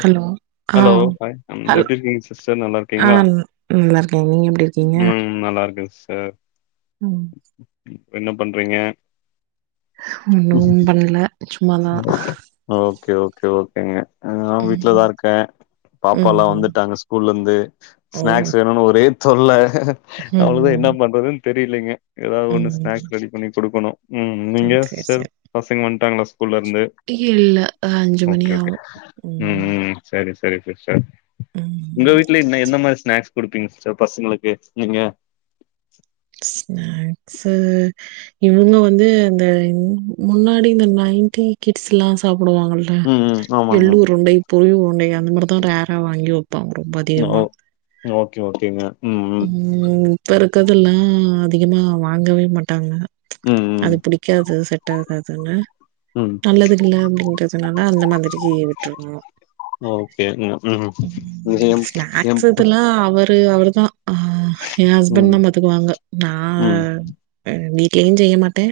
Hello ஆ hello hi ஹல் எப்டிருக்கீங்க சிஸ்டர் ஆ நல்லாருக்கீங்ளா நல்லா இருக்கேங்க நீங்க எப்டி இருக்கீங்க ம் நல்லாருக்க சார் ம் ப்ப என்ன பண்றீங்க ஒன்னு பண்ல சும்மாதா ஓகே ஓகே ஓகேங்க ஆ நா வீட்லதா ம் இருக்கே பாப்பால்லா ம் வந்துட்டாங்க ஸ்கூல்லருந்து ஓ ஸ்நாக்ஸ் வேணுனு ஒரே தொல்ல அவ்ளதா ம் என்ன பண்றதுன்னு தெரிலைங்க ஏதாது ஒண்ணு ம் ஸ்நாக்ஸ் ரெடி பண்ணி கொடுக்கணு ம் நீங்க சேரி சேரி சர் சேரி பசங்க வன்ட்டாங்ளா ஸ்கூல்லருந்து இல்ல அஞ்சு மணி ஓகே ஓகே ஆவு ம் ம் ம் சரி சரி சிஸ்டர் உங்க ம் வீட்லயு சரி, என்ன எந்த சரி. மாரி ஸ்நாக்ஸ் குடுப்பீங்க சிஸ்டர் பசங்களுக்கு நீங்க ஸ்நாக்சு இவுங்க வந்து இந்த முன்னாடி இந்த நைன்டி கிட்ஸ்ல்லா சாப்டுவாங்க ல ம் ம் ஆமாங்க எள்ளுருண்டை பொரி உருண்டை அந்த மாரிதா ரேரா வாங்கி வைப்பாங்க ரொம்ப ஓ அதிகமா ஓகே ஓகேங்க ம் இப்ப இருக்கதல்லா அதிகமா வாங்கவே மாட்டாங்க ம், ம். அது பிடி க்காது செட் ஆகாதுன்னு ம். நல்லதுகில்ல அப்டின்றதுனால அந்த மாதிரி டீய் விற்றனோ ஓகேங்க. ம். இதயம் எம் எம் ஸ்னேக்ஸ்சுடுல்லா அவர் ட்டு அவருதா ஆ ஏ ஹஸ்பண்ட் ம், தா பாத்துக்குவாங்க நா ம், வீட்லயு செய்ய மாட்டே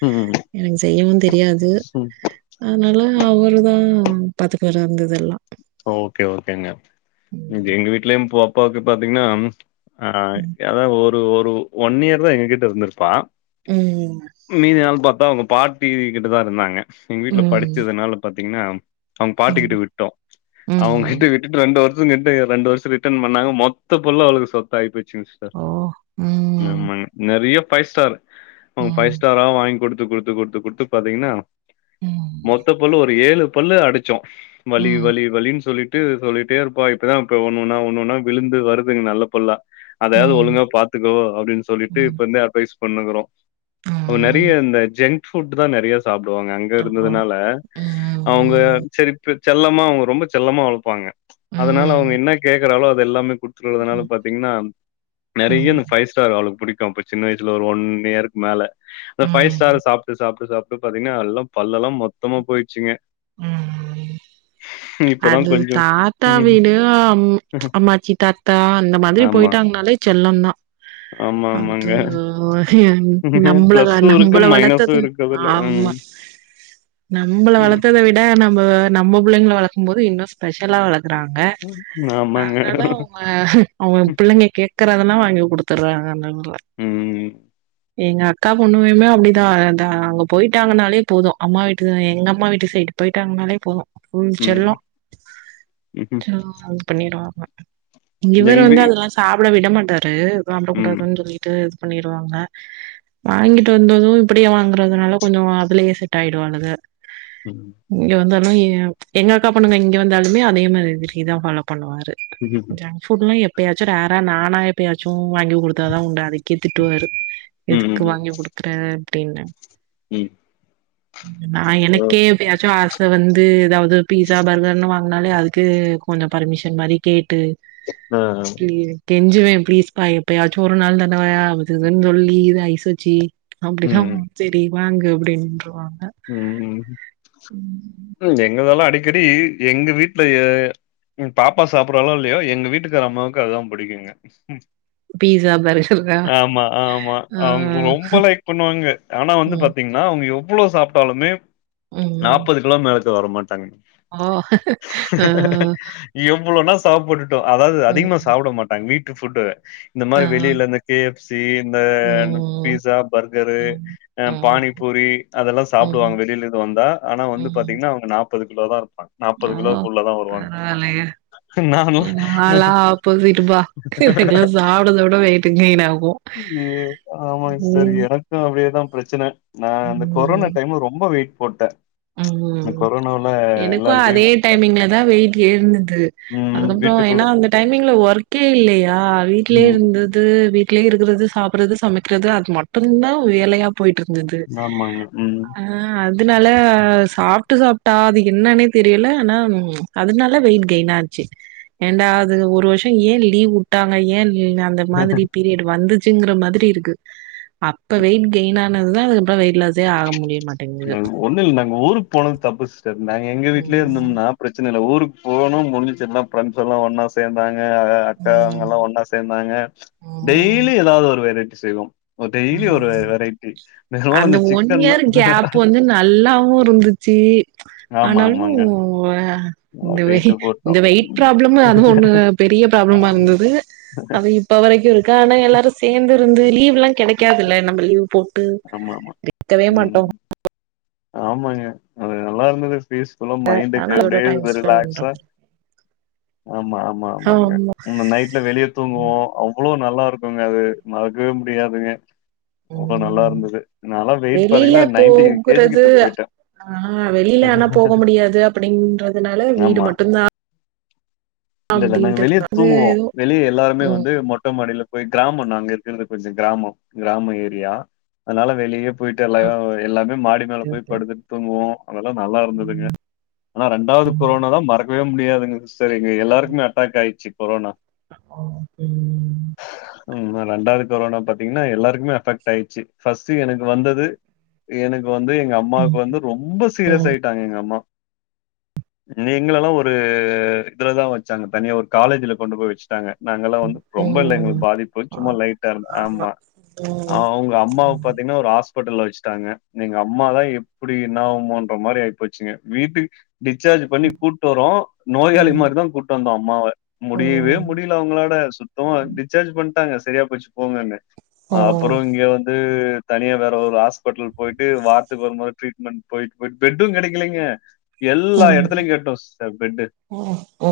ம், ம். எனக்கு செய்யவு தெரியாது அதனால அவர்தா பாத்துபாரு அந்த இதெல்லா ஓகே ஓகேங்க எங்க ம். வீட்லயு போப்பாக்கு பாத்தீங்கன்னா ஆ அதா ஒரு ஒரு ஒன் இயர் தா எங்ககிட்ட இருந்திருப்பா ம். மீதி நாள் பாத்தா அவங்க பாட்டி கிட்டுதா இருந்தாங்க எங்க வீட்டுல ம். படிச்சதுனால பாத்தீங்கன்னா அவங்க பாட்டிக்கிட்ட ம். விட்டோ ம். அவங்கிட்ட விட் கிட்ட ரெண்டு வருஷோ கிட்ட ரெண்டு வருஷோ ரிட்டன் பண்ணாங்க மொத்த பள்ளும் அவளுக்கு சொத்த ஆகி போய் சூஸ் ஸ்டார் ஓ! ம். ஆமாங்க நறைய பைவ் ஸ்டார் அவுங்க பைவ் ம். ஸ்டாரா வாங்கி குடுத்து குடுத்து குடுத்து குடுத்து பாத்தீங்கன்னா ம். மொத்த பள்ளு ஒரு ஏழு பள்ளு அடிச்சோ வலி ம். வலி வலின்னு சொல்லிட் விட்டு சொல்லிட்டே இருப்பாங்க இப்டிதா இப்ப ஒண்ணுன்னா ஒண்ணுன்னா விழுந்து வருதுங் நல்ல பள்ளா அதயாது ம். ஒழுங்கா பாத்துக்கோ அப்டின்னு சொல்லிட்டு ம், இப்ப இருந்தே அட்வைஸ் பண்ணுக்றோ அ நறைய ம், இந்த ஜங்க் ஃபுட் தா நறைய சாப்டுவாங்க அங்க இருந்ததுனால அவுங்க ம், சேரி து செல்லமா அவுங்க ரொம்ப செல்லமா வளப்பாங்க அதனால அவுங்க ம், என்ன கேக்குறாலோ அது எல்லாமே குடு சொல்றதுனால பாத்தீங்கன்னா நறைய ம், பைவ் ஸ்டார் அவளுக்கு பிடிக்கும் அப்ப சின்ன வயசுல ஒரு ஒன் இயருக்கு மேல பைவ் ஸ்டார் ம், சாப்ட்டு சாப்ட்டு அப்ப சாப்பிட்டு பாத்தீங்கன்னா அல்லா பல்லெல்லா மொத்தமா போயிடுச்சுங்க ம் ம் ம் இப்பதா அது கொஞ்சம் தாத்தா வீடு அம் அம்மாச்சி தாத்தா அந்த மாதிரி ஆமா. போயிட்டாங்கனாலே செல்லம் தா ஆமா ஆமாங்க. அது நம்மளக பிளஸ்ஸு இருக்கு நம்மள மைனஸு வளத்தது இருக்கு அதுல. ஆம்மா ம். நம்மள ம். வளத்தத விட நம்ம நம்ம பிள்ளைங்களை வளக்கும் போது இன்னும் ஸ்பெஷலா வள க்குறாங்க ம் ஆமாங்க. அதனால அவுங்க ஆஹ அவங்க பிள்ளைங்க கேக்குறதல்லா வாங்கி குடுத்துடுறாங்க நண்பா ம். எங்க அக்கா பொண்ணுவுமே அப்டிதா அந்த அங்க போயிட்டாங்கனாலே போதும் அம்மா வீட்டுன் எங்க அம்மா வீட்டு சைடு போயிட்டாங்கனாலே போது ம் செல்லம் ம்ஹ்ம். பண்ணிடமா இவர் எங்க வீ வந்து அதெல்லா சாப்பிட விட மாட்டாரு ம். சாப்பிடகூடாதுன்னு சொல்லிட்டு இது பண்ணிருவாங்க வாங்கிட்டு வந்தது இப்டிய வாங்கறதுனால கொஞ்சம் அதுலயே செட் ஆயிடுவாங்கல ம் இங்க வந்தானா ஏ எங்க அக்கா பொண்ணுங்க இங்க வந்தாலுமே அதே மாதிரி விஷ்யந்தா ஃபாலோ பண்ணுவாரு [unintelligible] ஜங் புட் லா எப்பயாச்சு ரார் ஆ நானா எப்பயாச்சு வாங்கி குடுத்தாத உண்டு அதுக்கே திட்டுவாரு எதுக்கு ம். வாங்கி குடுக்குற அப்படின்னு ம் நா ஓ எனக்கே எப்பையாச்சு ஆச வந்து எதாவது பீஸா பர்கர்னு வாங்கனாலே அது க்கு கொஞ்சம் பர்மிஷன் மாதிரி கேட்டு ஆ ஆ கெஞ்சுவே ப்ளீஸ் பா எப்பயாச்சு ஒரு நாள் தானவா அது இதுன்னு சொல்லி இத ஐஸ் வச்சு அப்படிதா ம். சேரி வாங்கு அப்படின்றுவாங்க ம் எங்கதெல்லா அடிக்கடி எங்க வீட்லயே எம் பாப்பா சாப்பிடுறாலோ இல்லையோ எங்க வீட்டுக்கார அம்மாவுக்கு அதுதா புடிக்குங்க பீஸா, பர்கர்ரா ஆமா ஆமா ஆ அவுங்க ரொம்ப லைக் பண்ணுவாங்க ஆனா வந்து ம், பாத்தீங் னா அவுங்க எவ்வுளோ சாப்பிட்டாலுமே ம் நாப்பது கிலோ மேலுக்கு வரமாட்டாங்க ஓ ஆ எவ்வளவுனா சாப்படட்டும் அதாவது அதிகமா ம், சாப்பிட மாட்டாங்க வீட்டு ஃபுட்டு இந்த ஆ மாரி வெளியில இந்த கே எப் சி இந்த ம், பீஸா பர்கரு ம், ம், பானிபூரி அதெல்லா சாப்பிடுவாங்க ம், வெளியில இது வந்தா ஆனா வந்து ம். பாத்தீங்கன்னா அவுங்க நாப்பது கிலோ தா இருப்பாங்க ஓ! நாப்பது கிலோக்குள்ளதா வருவாங்க பரவால்லயே! நான்லாம் நாலா ஆப்போசிட் பா எனக்கல்லாம் சாப்பறத விட வெயிட்டு கெயின் ஆகு யே ஆமாங்க சிஸ்டர் ம் எனக் கும் அதேதா பிரச்சனை நான் இந்த கொரோனா ம் டைம் ரொம்ப வெயிட் போட்டே இந்த கொரோ எனக்கும் அதே டைமிங்ல தா வெயிட் ஏறனது ம் அதுக்கப்புற வீட்டுக்குள்ள ஏன்னா அந்த டைமிங்ல ஒர்க்கே இல்லையா வீட்லயே ம் இருந்து து வீட்லயே இருக்கிறது சாப்பறது சமைக்கிறது அது மட்டுந்தா வேலையா போய்ட்டு இருந்தது ஆமாங்க. ம். ஆ அதுனால ஆஹ் சாப்ட்டு சாப்ட்டா அது என்னானே தெரியல ஆனா அதுனால வெயிட் கெயின் ஆச்சி ஏன்டா அது ஒரு வருஷொ ஏ லீவ் உட்டாங்க ஏ [unintelligible] அந்த மாதிரி பீரியட் வந்துச்சிங்குற மாதிரி இருக்கு அப்ப வெயிட் கெயினா ஆனதுதா அதுக்கப்றொ வெயிட் லாஸே ஆக முடிய மாட்டேங்குது ஒண்ணு இல் நாங்க ஊருக் போனது தப்பு சிஸ்டர் நாங்க எங்க வீட்லயே ம், இருந்துருந்தா பிரச்சன இல்ல ஊருக்கு போக்னூ முடிஞ்சுச்சேன்தா ஃபிரண்ட்ஸ்ஸெல்லா ஒன்னாஸ் சேந்தாங்க அக அக்கா ம், அவங்கல்லா ஒன்னா சேந்தாங்க ம், டெய்லி எதாவது ஒரு வெரைட்டி செய்வோ ம். டெய்லி ஒரு வெ வெரைட்டி த அந்த கவாலந்த சிக் ஒன் இயர் கேப் வந்து நல்லாவு இருந்துச்சி ஆமா, ஆனாலூ ஆமாங்க. அ இந்த வெய் வெயிட்டு இந்த போட்டோம். வெயிட் ம். ப்ராப்ளம் அதுவு ஒண்ணுதா பெரிய ப்ராப்ளமா ஆமாங்க. இருந்தது [unintelligible] அது இப்ப வரைக்கு இருக்கு ஆனா எல்லாரு சேந்திருந்து லீவ்லா கெட காதுல்ல நம்ம லீவு போட்டு ஆமாமா. கேட்கவே ம். மாட்டோ ஆமாங்க அது நல்லா இருந்தது ஃபீஸ்ஃபுல்லா ஆனா மைண்டுக்கு அதோட அப்டியே டைம் ஸ்பெண்ட் பண்றோ ரிலாக்ஸா ஆமா ஆமா ஆமாங்க ஆமா இன்னு நைட் ல வெளிய தூங்குவோ அவ்வளோ நல்லாருக்குங்க அது மறக்கவே முடியாதுங்க அவ்ளோ நல்லா ம் இருந்தது நால்லா வெயிட் பாத்திங்கனா நைன்டி கே ஜி கிட்ட பொயிட்டே ஆஹ் வெளியில ஆனா போக முடியாது அப்பிடின்றதுனால வீடு மட்டுந்தா இல்லல்ல நாங்க வெளிய அப்டின்ட்டு அது தூங்குவோ வெளிய எல்லாருமே ம் வந்து மொட்ட மாடில போய் கிராமொ நாங்க இருக்றது கொஞ்சொ கிராமொ கிராமொ ஏரியா அதனால வெளியப் போய்ட்டு எல்லாயு எல்லாமே மாடி ஓகே மேலப்போய் ஓகே படுத்துட் தூங்குவோ அதெல்லா நல்லா இருந்ததுங்க ஆனா ரெண்டாவது கொரோனாதா மறக்கவே முடியாதுங்க ததுஎங்க எல்லாருக்குமே அட்டாக் ஆய்ச்சி கொரோனா ஆ கே உம் ந ரெண்டாது கொரோனா பாத்திங்னா எல்லாருக்குமே அஃபெக்ட் ஆயிச்சி ஃபஸ்ட்டு எனக்கு வந்தது எனக்கு வந்து எங்க அம் மாவுக்கு வந்து ரொம்ப சீரியஸ் ஆயிட்டாங்க எங்க அம்மா எங்களல்லா ஒரூ இதுல தா வச்சாங்க தனியா ஒரு காலேஜில கொண்டு போய் வச் டாங்க நாங்கல்லா வந்த் ரொம்ப இல்ல ம் எங்ளுக்கு பாதிப்பு ஆ சும்மா லைட்டா இருந் ஆமா ஆ ம் அவுங்க ம் அம்மாவ் பாத்தீங்னா ஒரு ஆஸ்பிட்டல்ல வச்ட்டாங்க எங்க அம்மாதா எப்டி என்னாகுமோன்ற மாரி ஆய்ப்போச்சிங்க வீட்டுக் டிஸ்சார்ஜ் பண்ணி கூட்டு வரோ நோயாளி ம் மாரிதா கூட் டந்தோ அம்மாவ ம் ம் முடியவே ம் முடியல அவங்களாட சுத்தமா டிஸ்சார்ஜு பண்ட்டாங்க சரியா போச்சு போங்கன்னு அப்பறோ இங்க வந்தூ தனிய வேற ஒரு ஆஸ்பெட்டல் பொய்ட்டு வாரத்துக்கு ஒரு மொற ட்ரீட்மெண்ட் பொய்ட் பொய்ட் பெட்டு கெடைக்கலைங்க எல்லா எடத்துலையு ம் கேட்டோ சிஸ்டர் பெட்டு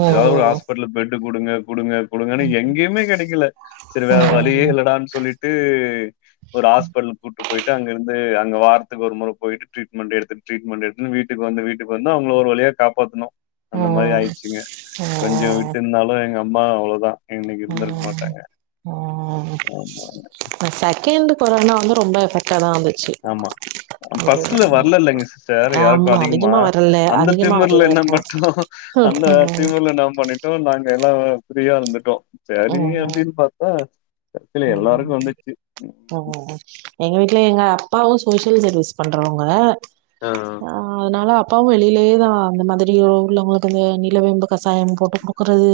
ஏதாவது ஒரு ஹாஸ்பிட்டல்ல பெட்டு குடுங்க குடுங்க குடுங்கனு எங்கயுமே கெடைக்கல சேரி வேற வழியே ம் இல்லடான் சொல்லிட்டூ ஒரு ஆஸ்பெட்டல் கூப்ட்டு பொய்ட்டு அங்க இருந்து அங்க வார் துக்கு ஒரு மொற பொய்ட்டு ட்ரீட்மெண்ட எடுத்து ட்ரீட்மெண்ட் எடுத்துனு வீட்டுக்கு வந்து வீட்டுக்கு வந்து அவங்ள ஒரு வழியா காப்பாத்துணோ அந்த ம் மாரி ம் ஆய்ச்சிங்க கொஞ்சொ ம் விட்டிந்தாலு எங்க அம்மா அவ்ளோதா இன்னைக் இருந்துருக்க மாட்டாங்க ஆஹ் [unintelligible] செகண்ட்டு கொரோனா வந்து ரொம்ப எஃபெக்ட்டாதா ஆன்து ஆமா அ ஃபஸ்ட்டுல வர்லல்லைங்க சிஸ்டர் யார்க்கு ஆமா அதிகமா வரல அந்த அதிகமா திமிர்ல வரல என்ன இருக்கு பண்ட்டோ அந்த திமிர்ல நா பண்ணி கவு நாங்க எல்லா ஃப்ரீயா இருந்துட்டோ சரி அப்டின் பாத்தா ஆமாம் ஓ ஓ ஓ எங்க வீட்ல எங்க அப்பாவு சோசியல் சர்வீஸ் பண்றவங்க ஆ ஆ அதுனால அப்பாவு வெளிலயே தா அந்த மாதிரி உள்ங்ளவங்களுக் இந்த நிலவேம்பு கசாயம் போட்டு குக்கறது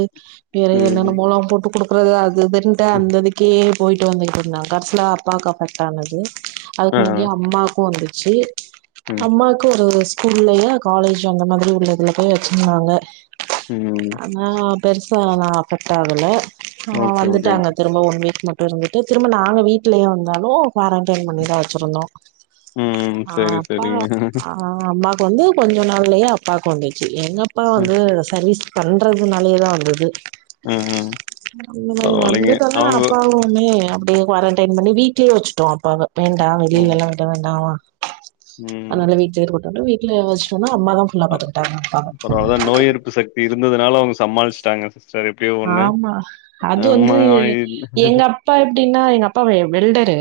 வேற ம், என்னென்னமோலா போட்டு குடுக்கறது அது இதுன்ட்டு ம், அந்த இதுக் கே போய்ட்டு வந்துகிட்ருந்தாங் கடசில அப்பாக் அ ஃபெக்ட்டானது அதுக்கு ஆ, முந்தியே அம்மாக்கு வந்துர்ச்சி ம், அம்மாக்கு ஒரு ஒரு ஸ்கூல்லயு காலேஜ் அந்த மாதிரி உள்ளதுல போய் வச்சிருந்தாங்க ம். ஆனா பெருசா அல்ல நா அஃபெக்ட்டாகல ஆ ஓகே ஓகே வந்துட்டாங்க திரும்ப ஒன் வீக் மட்டு இருந்துட்டு திரும்ப நாங்க வீட்லயு இர்ந்தாலு க்வாரண்டைன் பண்ணி தா வெச்சிருந்தோ ம் ஆ சரி அப்பா சரிங்க ஆ அம்மாக் வந்து கொஞ்சோ நாள்லயே அப்பாக்கு வந்துர்ச்சி எங்க அப்பா ம், வந்து சர்வீஸ் பண்றதுனாலயே தா வந்துது ம். ம். அந்த மாரி பரவாயில்லைங்க வந்துட்டல்லா அவங்க அப் பாவையுமே அப்டியே க்வாரண்டைன் பண்ணி வீட்லே வெச்சுட்டோ அப்பாவ வேண்டா ம், வெளிலெல்லா விட வேண்டாமா ம். அத்னால வீட் லே இருக்கட்டுன்ட்டு வீட்ல வெஸ்ட்டோனா அம்மா தா ஆ பரவால்ல நோய் எருப்பு சக்தி இருந்ததுனால அவுங்க சமாள்ஸ்ட்டாங்க சிஸ்டர் இப் ஆமா அது வந்து இது- எங்கப் பா எப்டினா எங்க அப்பா வே வெல்டரு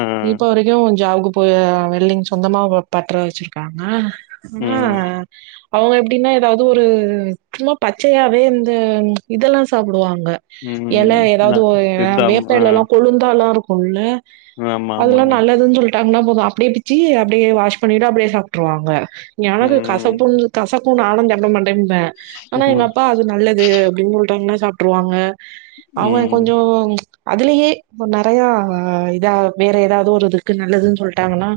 ஆ, இப்ப வரைக்கு ஜாப்கு போய் வெல்டிங் சொந்தமா பட்ற வெச்சிருக்காங்க ஆனா ம் அவங்க எப்டின்னா எதாவ்து ஒரு சும்மா பச்சையாவே இந்த இதெல்லா சாப்டுவாங்க எல ம் ந எதாவ்து ஒ எ சித்தாம் ஆ வேப்பெலல்லா கொழுந்தால்ல இருக்குல்ல ஆமா அதுல்லா ஆமாங்க நல்லதுன் சொல்லீட்டாங்னா போது அப்டியே பிச்சி அப்டியே வாஷ் பண்ணிட்டு அப்டியே சாப்ட்ருவாங்க எனக்கு ம் கசப்புன் கசக்கு நானு சாப்டமாட்டேம்ப ஆனா எங்க அப்பா அது நல்லது ரெண் மூல் டைம்லா சாப்ட்ருவாங்க அவுங்க ம் கொஞ்சோ அதுலயே இப்ப நெறைய இதா வேற எதாவ்து ஒரு இதுக்கு நல்லதுன் சொல்ட்டாங்கன்னா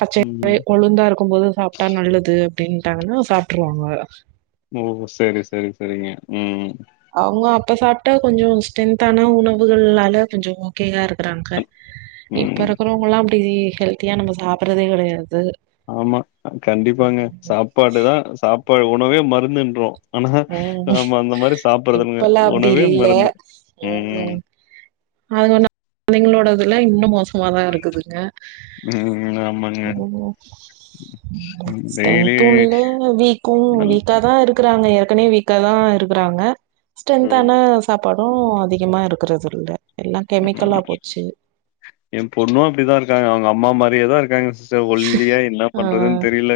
பச்சயாவே ம் கொளுந்தா இருக்கும்போது சாப்ட்டா நல்லது அப்டின்ட்டாங்கனா சாப்ட்ருவாங்க ஓ செரி செரி செரிங்க ம் அவுங்க அப்ப சாப்ட்டா கொஞ்சோ ஸ்ட்ரென்த்தான உணவுகள்னால கொஞ்சோ ஓகேயா இருக்கறாங்க இப்ப ம் இருக்கறவங்கல்லா அப்டி ஹெல்த்தியா நம்ம சாப்பட்றதே கெடையாது ஆமா அ கண்டிப்பாங்க சாப்பாடு தா சாப்பாடு உணவே மருந்துன்றோ ஆனா ம். நம்ம அந்த மாரி சாப்பட்றதுங்க இப்பல்லாம் அப்டி உணவே இல்ல. மருந்து ம் அது உன்னு கொழந்தைங்களோடதுலா இன்னு மோசமா தா இருக்குதுங்க ம் ஆமாங்க டெய்லி ஸ்ட்ரென்த்து இல்ல வீக்கு நல் வீக்கா தா இருக்கறாங்க ஏற்கனே வீக்காதா இருக்கறாங்க ம் ஸ்ட்ரென்த்தான சாப்பா டு அதிகமா இருக்கறதில்ல எல்லா கெமிக்கலா போச்சு எம்பொண்ணு அப்டி தா இருக்காங்க அவுங்க அம்மா மாரியே தா இருக்காங்க சிஸ் டர் ஒல்லியா என்னா ஆ பண்றதுன் தெரியில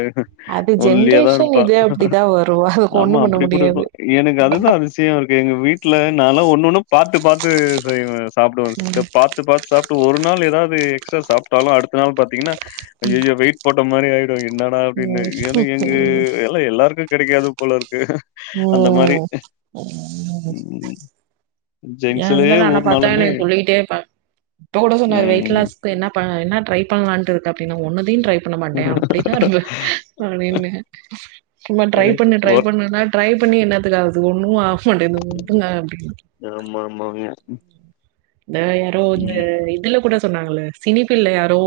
அது ஒல்லியாதா ஜென்ரேஷன் இருப்பா இது அப்டிதா வரு அதுக்கு ஆமா ஒண்ணு பண்ண அப்டி கூட முடியாது இருக்கலா எனக் அது தா அதி சியமா இருக்கு எங்க வீட்ல நாலா ஒன்னொன்னு பாத்து பாத்து செய்வ சாப்டுவங் ம் சிஸ்டர் பாத்து பாத்து சாப்ட் ஒரு நாள் எதாவ்து எக்ஸ்ட்ரா சாப்ட்டாலு அடுத்த நாள் பாத்தீங்ன்னா ம் ஐயையோ வெயிட் போட்ட மாரி ஆய் என்னடா அப்டினு ஏன்னா எங்க ம் எல்லா எல்லாருக்கு கெடைக்காது போல இருக்கு அந்த மாரி. ம் ம். ஏ ஜங்ஷன்லயே ஹஸ்பெண்ட் என்ன பாத்தா என்ன ஊர்னாலுமே சொல்லிட்டே இருப்பாங் இப்ப கூட சொன்னாரு வெயிட் ம். லாஸ்க்கு என்ன பண் என்ன ட்ரை பண்லாண்டு இருக்க அப்டின் ஒன்னுத்தையு ட்ரை பண்ண மாட்டே அப்டி தா இருந் அப்டின்னே சும்மா ட்ரை எனக்கு பண்ணு ட்ரை ஒர்க் பண்ணுனா ட்ரை பண்ணி என்னத்துக்காககுது ஒண்ணு ஆக மாட்டேந்து வுடுங்க அப்டின் ரொம்ப ரொம்ப உண்மையா இந்த யாரோ வந்து இதுல கூட சொன்னாங்கள சினி பீல்ட் யாரோ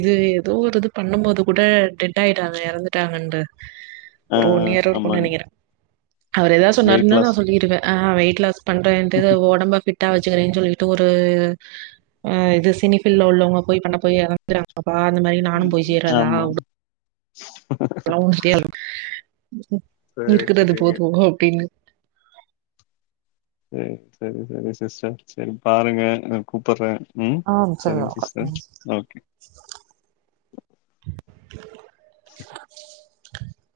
இது ஏதோ ஒரு இது பண்ண போது கூட டெட் ஆயிட்டாங்க எறந்துட்டாங்கன்ற ஆ ஒரு ஒன்னு இயரு இருக்குன் ஆமாங்க. நெனைக்கிறே அவர் எதாது வெயிட் சொன்னாருனா நா லாஸ். சொல்லிருவே ஆ வெயிட் லாஸ் பண்றேன்டு இது ஒடம்ப ஃபிட்டா வெச்சுக்கறேன் சொல்லிட்டு ஒரு ஆ இது சினி ஃபில்ட்ல உள்ளவங்க போய் பண்ண போய் எறந்துறாங்கப்பா அந்த மாரி நானு போய் சேர்றதா ஆமா. வுடு இதெல்லா உன் தேவல சரி, இருக்கறது சரிங்க. போது அப்டின்னு செரி செரி செரி சிஸ்டர் செரி பாருங்க நா கூப்பற ம் ஆ சரி. செரிங்க ஓகே. ம். Sister okay